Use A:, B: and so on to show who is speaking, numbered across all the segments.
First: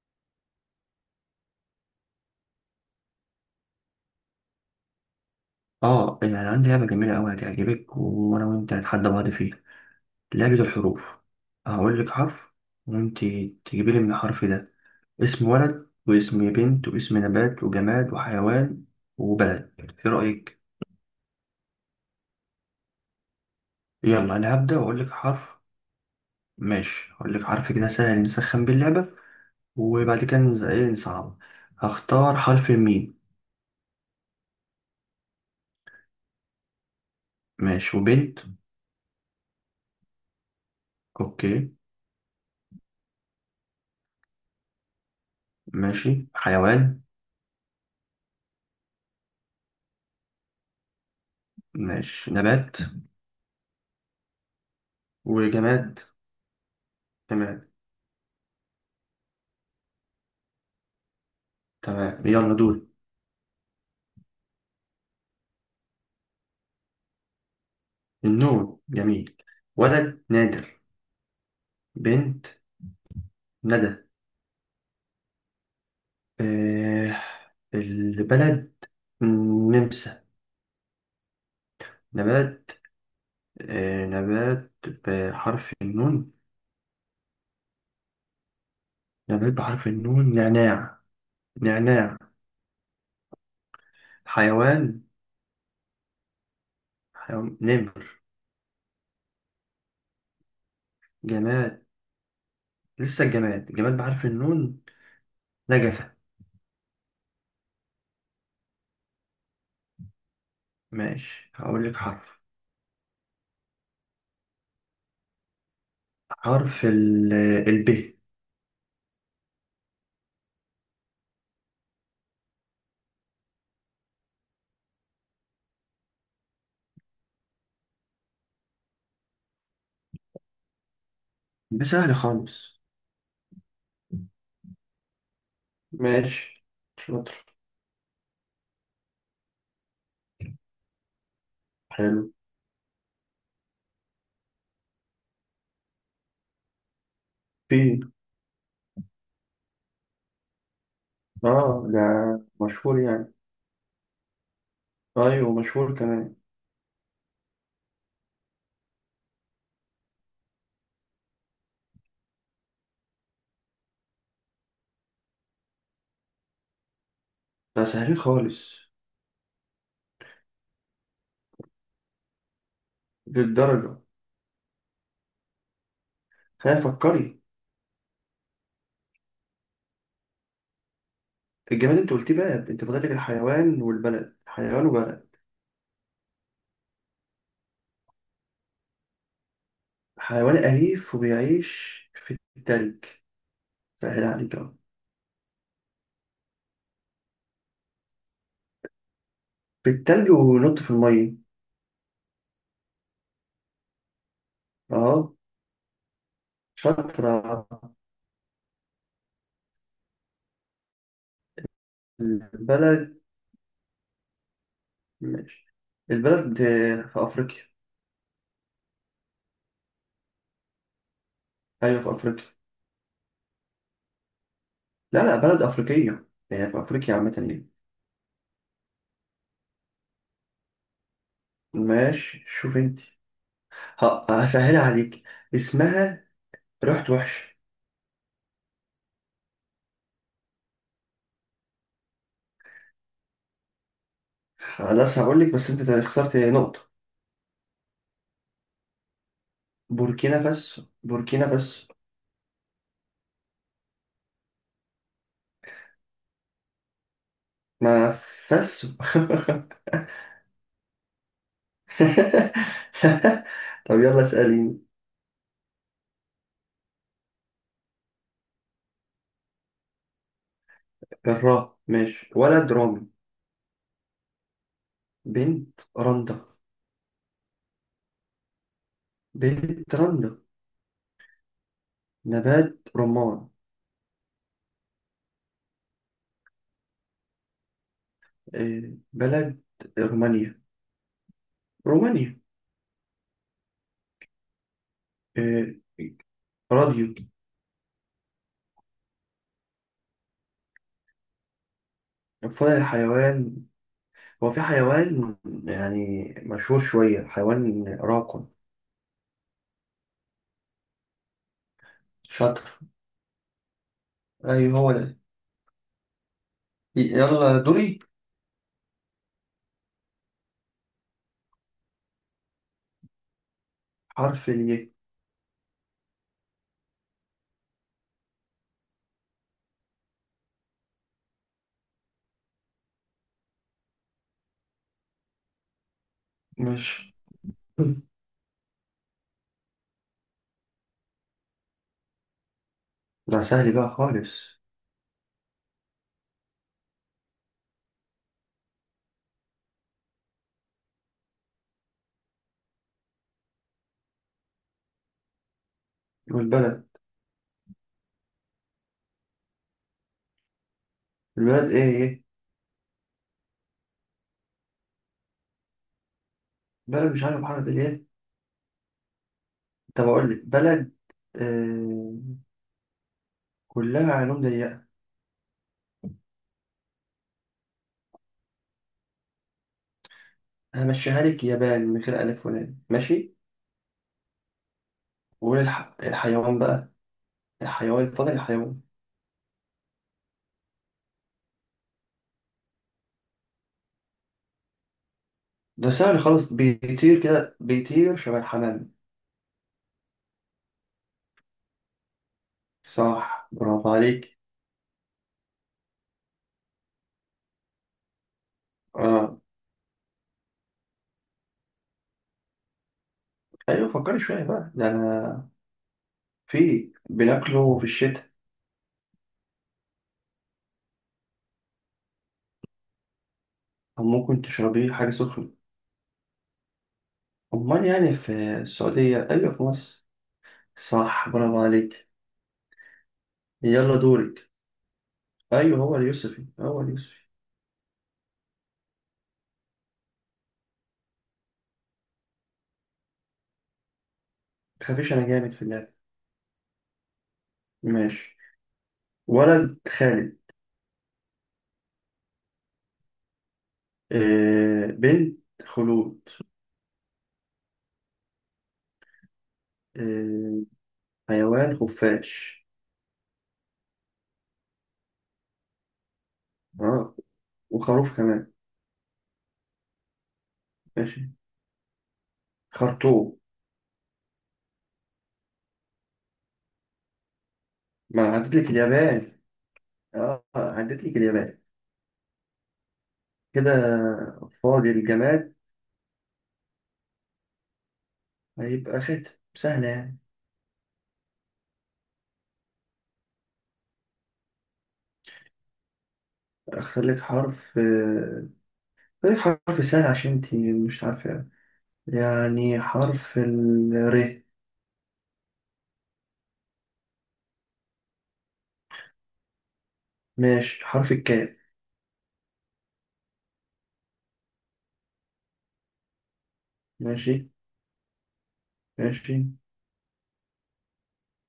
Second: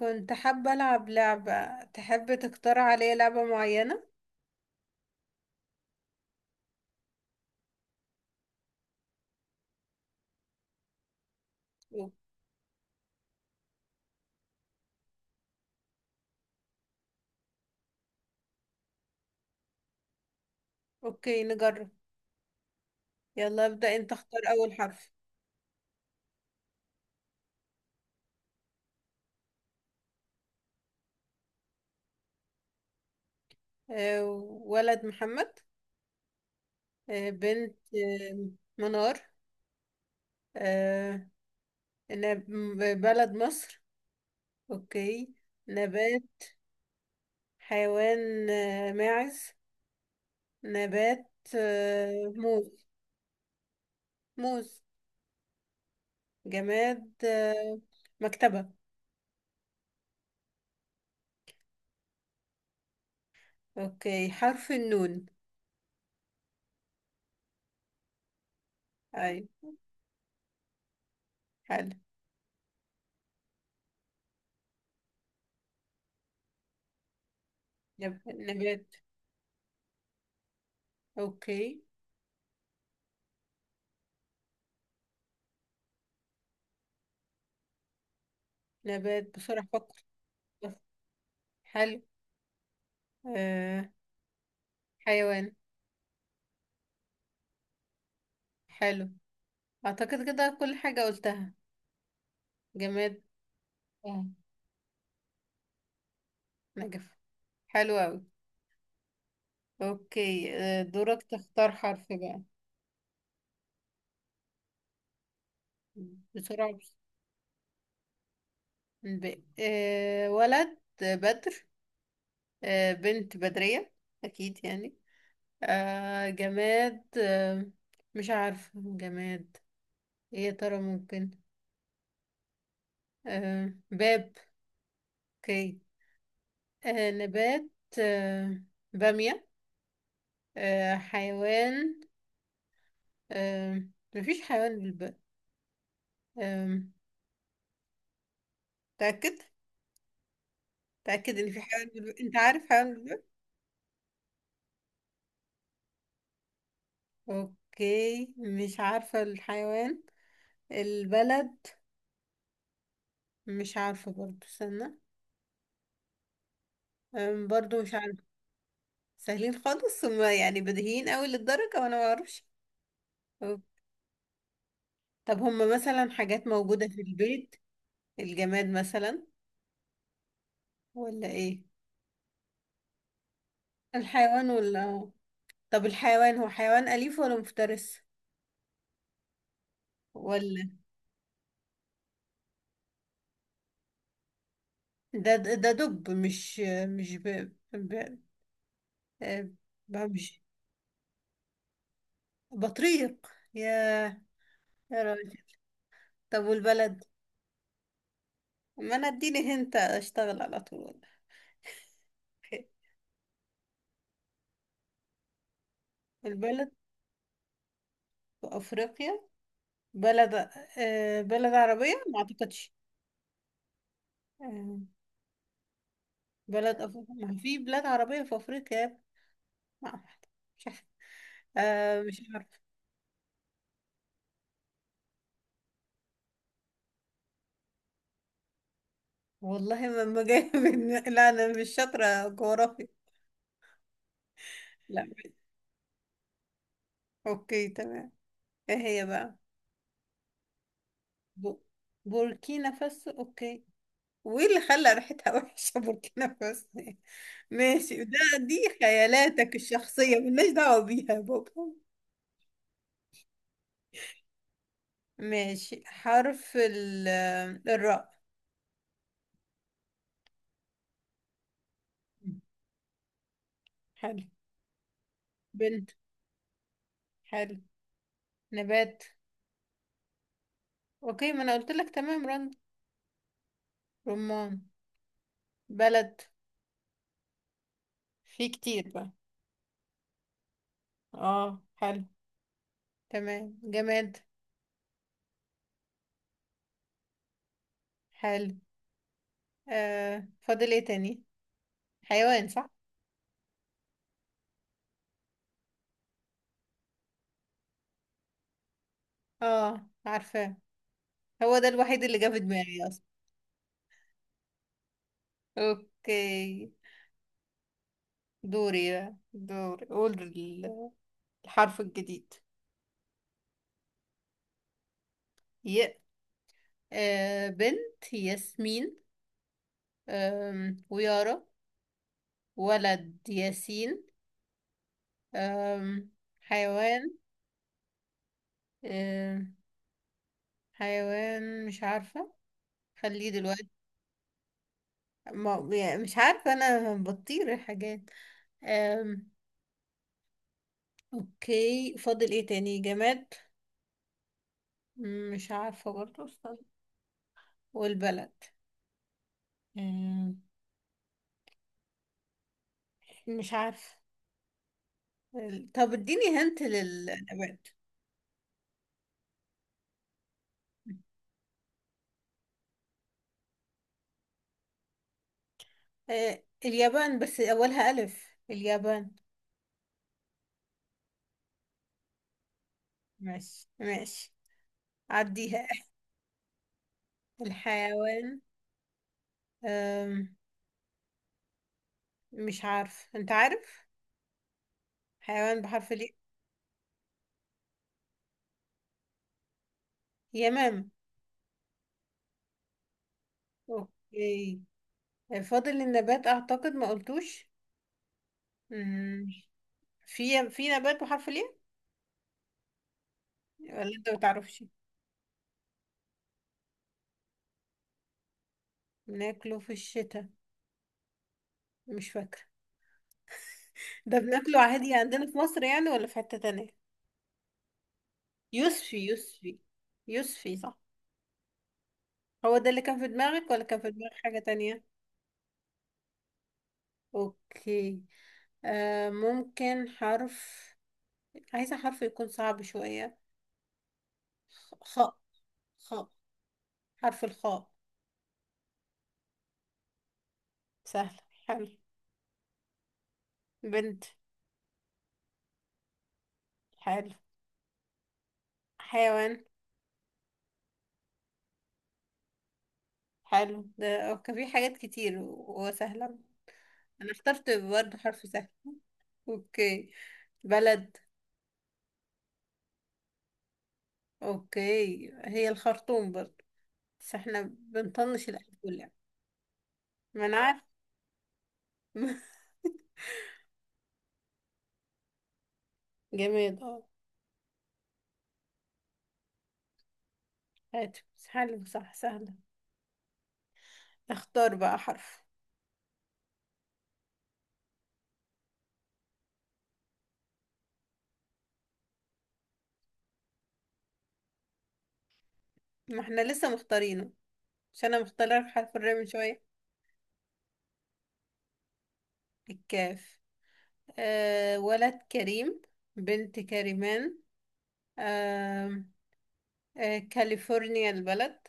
A: كنت حابة ألعب لعبة. تحب تختار عليا لعبة معينة؟
B: اه، يعني عندي لعبة جميلة أوي هتعجبك. وأنا وأنت هنتحدى بعض فيها. لعبة الحروف. هقول
A: أو-
B: لك حرف وأنت تجيبي لي من الحرف ده اسم ولد واسم بنت واسم نبات وجماد وحيوان وبلد. إيه رأيك؟
A: أوكي، نجرب. يلا ابدأ أنت،
B: يلا
A: اختار
B: أنا
A: أول
B: هبدأ وأقول
A: حرف.
B: لك حرف. ماشي، هقول لك حرف كده سهل نسخن بيه اللعبة، وبعد كده إيه نصعب. هختار حرف الميم.
A: آه، ولد محمد. بنت
B: ماشي، وبنت.
A: منار. آه،
B: أوكي.
A: بلد مصر. أوكي.
B: ماشي،
A: نبات.
B: حيوان.
A: حيوان، ماعز. نبات،
B: ماشي، نبات
A: موز. موز.
B: وجماد.
A: جماد،
B: تمام
A: مكتبة.
B: تمام، يلا دول.
A: أوكي، حرف النون.
B: النون جميل.
A: أي.
B: ولد نادر.
A: حلو.
B: بنت ندى. آه، البلد
A: نبات.
B: نمسا.
A: أوكي.
B: نبات، آه نبات بحرف النون.
A: نبات،
B: نبات
A: بسرعة
B: بحرف
A: أفكر.
B: النون،
A: بس،
B: نعناع
A: حلو.
B: نعناع.
A: آه.
B: حيوان،
A: حيوان.
B: حيوان نمر.
A: حلو، أعتقد كده كل حاجة قلتها.
B: جماد،
A: جماد،
B: لسه الجماد، جماد بحرف
A: آه.
B: النون، نجفة.
A: نجف. حلو أوي. أوكي، آه. دورك
B: ماشي،
A: تختار
B: هقول لك
A: حرف بقى.
B: حرف.
A: بسرعة
B: حرف ال ب.
A: آه. ولد بدر. آه. بنت بدرية. أكيد يعني آه. جماد آه. مش عارفة. جماد، إيه يا ترى ممكن؟
B: ده سهل خالص.
A: آه. باب. أوكي.
B: ماشي،
A: آه.
B: شاطر،
A: نبات. آه. بامية. آه، حيوان.
B: حلو.
A: آه، مفيش حيوان بالباء. آه.
B: ب،
A: تأكد، تأكد إن في
B: اه
A: حيوان
B: ده
A: بالباء. أنت عارف حيوان
B: مشهور
A: بالباء؟
B: يعني. ايوه مشهور كمان.
A: أوكي، مش عارفة الحيوان. البلد، مش عارفة برضو، استنى. آه، برضو
B: ده
A: مش
B: سهلين
A: عارفة.
B: خالص.
A: سهلين خالص هما يعني، بديهيين أوي للدرجة وأنا معرفش. أوك.
B: للدرجة.
A: طب هما مثلا حاجات
B: خلينا
A: موجودة في
B: فكري.
A: البيت؟ الجماد مثلا، ولا إيه؟
B: الجماد انت قلتيه بقى، انت فاضلك الحيوان والبلد،
A: الحيوان، ولا
B: حيوان
A: آه.
B: وبلد.
A: طب الحيوان هو حيوان أليف ولا مفترس،
B: حيوان
A: ولا؟
B: أليف وبيعيش في التلج. سهل عليك أهو.
A: ده دب؟ مش آه،
B: في التلج
A: مش
B: وينط في المية.
A: بطريق؟ يا، يا
B: اه،
A: راجل. طب والبلد؟
B: شاطرة.
A: ما انا اديني هنت، اشتغل على طول.
B: البلد، ماشي. البلد،
A: البلد
B: آه، في أفريقيا.
A: في افريقيا؟ بلد، آه، بلد عربية
B: أيوة في
A: ما
B: أفريقيا.
A: اعتقدش. آه،
B: لا لا، بلد أفريقية. هي
A: بلد
B: في
A: أفريقيا؟
B: أفريقيا عامة
A: ما في
B: يعني.
A: بلاد عربية في افريقيا يا ابني. ما أعرف. مش عارف. آه، مش
B: ماشي
A: عارف.
B: شوف انت، هسهلها عليك. اسمها رحت وحش.
A: والله ما جاي لا، انا مش شاطرة جغرافيا. لا.
B: خلاص هقول لك، بس انت خسرت نقطة.
A: اوكي، تمام. ايه هي بقى؟
B: بوركينا فاسو، بوركينا
A: ب...
B: فاسو.
A: بوركينا فاسو، اوكي. وايه اللي خلى ريحتها وحشه بوركينا فاسو ماشي،
B: ما
A: ده، دي
B: فاسو.
A: خيالاتك الشخصيه، ملناش دعوه بيها يا بابا.
B: طب يلا اسأليني.
A: ماشي، حرف الراء.
B: الراء، ماشي. ولد رامي.
A: حلو.
B: بنت
A: بنت،
B: رندا،
A: حلو. نبات.
B: بنت رندا.
A: اوكي، ما انا قلت لك تمام رند.
B: نبات رمان.
A: رمان. بلد، في
B: آه،
A: كتير بقى.
B: بلد رومانيا.
A: اه، حلو.
B: رومانيا.
A: تمام. جماد،
B: آه، راديو.
A: حلو. آه، فاضل ايه تاني؟ حيوان، صح.
B: فضل الحيوان. هو في حيوان يعني مشهور شوية، حيوان راقم.
A: اه عارفه، هو ده الوحيد اللي جه في
B: شاطر،
A: دماغي اصلا.
B: أيوه هو ده.
A: اوكي.
B: يلا دوري.
A: دوري بقى، دوري. قول الحرف الجديد.
B: حرف الياء.
A: ي. آه، بنت ياسمين، آم، ويارا. ولد ياسين. آم. حيوان.
B: ماشي،
A: آم. حيوان، مش عارفة، خليه
B: ده
A: دلوقتي.
B: سهل بقى خالص.
A: ما يعني مش عارفة، انا بطير الحاجات. آم. اوكي، فاضل ايه تاني؟ جماد. مش عارفة برضه، استنى.
B: والبلد،
A: والبلد.
B: البلد ايه ايه.
A: مش عارفة. طب اديني هنت
B: بلد، مش عارف
A: للنبات.
B: حرف الياء. طب اقول لك بلد. آه، كلها علوم ضيقة.
A: آه، اليابان، بس أولها ألف. اليابان.
B: همشيها لك يابان من غير ألف ولام، ماشي.
A: ماشي ماشي. عديها.
B: الحيوان بقى. الحيوان، فاضل
A: الحيوان.
B: الحيوان.
A: أم، مش عارف، أنت عارف حيوان
B: ده
A: بحرف الياء؟
B: سهل خالص، بيطير كده، بيطير شبه الحمام.
A: يمام.
B: صح، برافو عليك.
A: أوكي. فاضل النبات أعتقد، ما قلتوش. مم،
B: اه،
A: في نبات بحرف الياء، ولا
B: ايوه
A: أنت ما
B: فكري شوية
A: تعرفش؟
B: بقى. ده انا في بناكله في الشتاء،
A: بناكله في الشتاء. مش فاكرة.
B: أو
A: ده
B: ممكن
A: بناكله
B: تشربيه
A: عادي
B: حاجة
A: عندنا في
B: سخنة.
A: مصر يعني، ولا في حتة تانية؟
B: أمال يعني في
A: يوسفي،
B: السعودية؟ أيوة،
A: يوسفي.
B: في مصر.
A: يوسفي، صح.
B: صح، برافو عليك.
A: هو ده اللي كان في دماغك، ولا كان في
B: يلا
A: دماغك حاجة
B: دورك.
A: تانية؟
B: أيوة هو اليوسفي، هو اليوسفي.
A: اوكي. آه، ممكن حرف. عايزة حرف يكون صعب شوية.
B: متخافيش،
A: خاء.
B: أنا جامد في اللعب.
A: خاء. حرف الخاء.
B: ماشي، ولد خالد.
A: سهل. حلو. بنت،
B: آه، بنت خلود.
A: حلو. حيوان،
B: آه، حيوان خفاش.
A: حلو. ده كان في حاجات كتير وسهلة. انا
B: آه،
A: اخترت برضه
B: وخروف
A: حرف سهل.
B: كمان.
A: اوكي. بلد.
B: ماشي، خرطوم.
A: اوكي، هي الخرطوم برضه، بس احنا بنطنش
B: ما أنا
A: الألف
B: عديت لك
A: واللام.
B: اليابان.
A: ما انا
B: آه،
A: عارفة
B: عديت لك اليابان. كده. فاضي الجماد.
A: جماد، اه.
B: هيبقى خاتم، سهلة يعني.
A: هاتف، حلو، صح سهلة. اختار بقى حرف.
B: أختار لك حرف، آه، طيب حرف سهل عشان انت مش عارفة يعني. حرف ال ر.
A: ما احنا لسه مختارينه؟ مش انا مختاره لك حرف الراء من شوية.
B: ماشي، حرف الكاف.
A: الكاف. آه، ولد كريم. بنت كريمان.
B: ماشي
A: آه.
B: ماشي.
A: آه، كاليفورنيا، البلد.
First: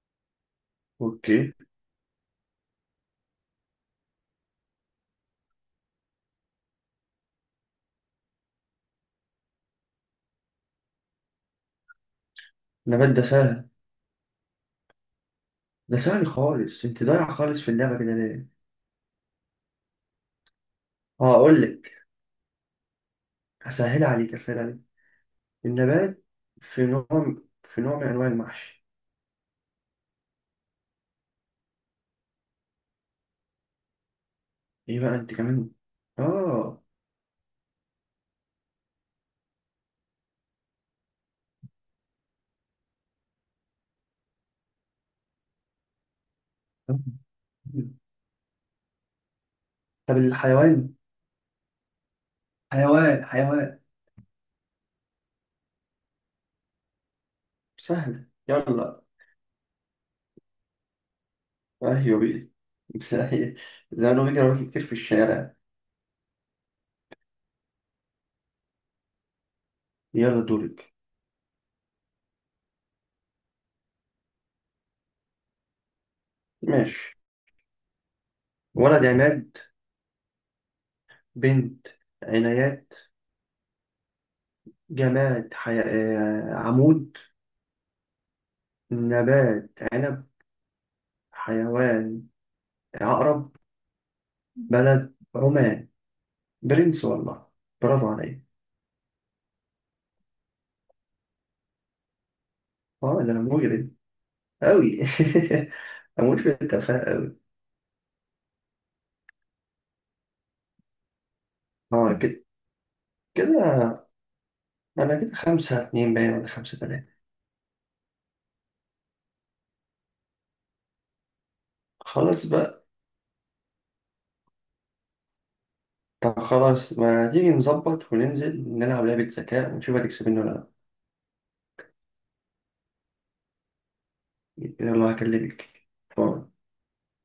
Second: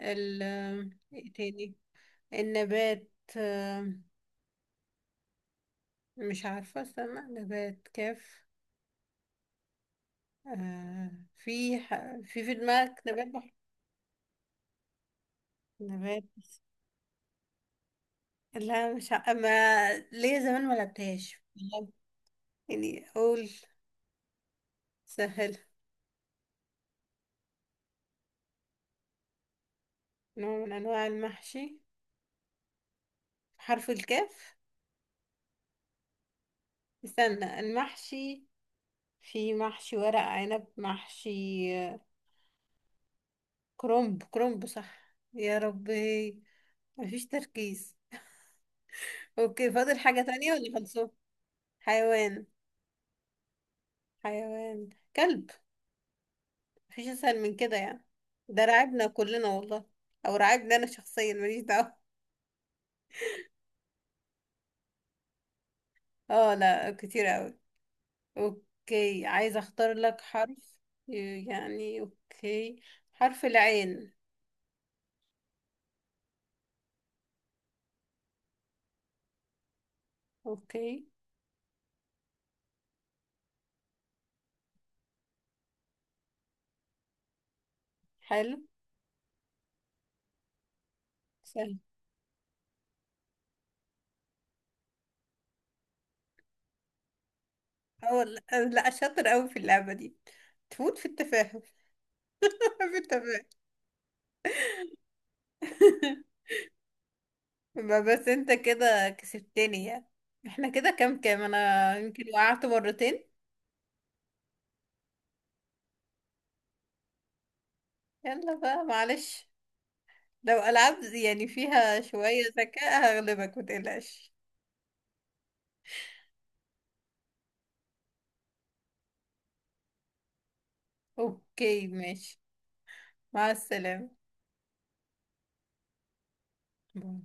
A: ال، آه، ايه
B: اوكي.
A: تاني؟ النبات. آه، مش عارفة، استنى. نبات كاف. آه. في ح... في في دماغك
B: النبات ده
A: نبات
B: سهل، ده
A: نبات؟
B: سهل خالص. انت ضايع خالص في اللعبة كده ليه؟
A: لا، مش ع... ما ليا زمان، ما
B: اه
A: لعبتهاش
B: اقول
A: بجد.
B: لك،
A: يعني اقول.
B: هسهل عليك، هسهل عليك.
A: سهل.
B: النبات، في نوع، في نوع من انواع المحشي.
A: نوع من انواع المحشي. حرف الكاف.
B: ايه بقى انت كمان. اه.
A: استنى، المحشي. في محشي ورق عنب، محشي آه، كرنب. كرنب، صح، يا ربي. مفيش تركيز. اوكي، فاضل
B: طب
A: حاجة تانية ولا
B: الحيوان،
A: خلصوا؟ حيوان.
B: حيوان حيوان.
A: حيوان. كلب. مفيش اسهل من كده يعني.
B: سهل
A: ده
B: يلا.
A: رعبنا كلنا والله. او رعبنا انا شخصيا، ماليش دعوة.
B: ايوه بيه. زي، زي ما بيجري كتير في الشارع.
A: اه لا، كتير اوي. اوكي، عايزة اختار لك
B: يلا
A: حرف.
B: دورك.
A: يعني اوكي. حرف العين.
B: ماشي، ولد عماد.
A: اوكي.
B: بنت عنايات. جماد، آه، عمود.
A: حلو.
B: نبات عنب.
A: سهل.
B: حيوان عقرب. بلد عمان. برنس والله، برافو
A: اه
B: عليا.
A: لا. لا، شاطر قوي في اللعبة دي، تفوت في التفاهة في
B: اه ده انا
A: التفاهة
B: مجرد، أوي. أموت في التفاهة أوي.
A: ما بس انت كده كسبتني يعني. احنا كده كام، كام انا
B: اه
A: يمكن
B: كده،
A: وقعت مرتين.
B: كده. أنا كده 5-2 باين، ولا 5-3.
A: يلا بقى، معلش. لو ألعاب يعني فيها شوية
B: خلاص بقى.
A: ذكاء هغلبك، متقلقش.
B: طب خلاص، ما تيجي نظبط وننزل نلعب لعبة ذكاء ونشوف هتكسبني ولا لأ.
A: اوكي ماشي. مع السلامة.
B: يلا هكلمك. باي.
A: باي.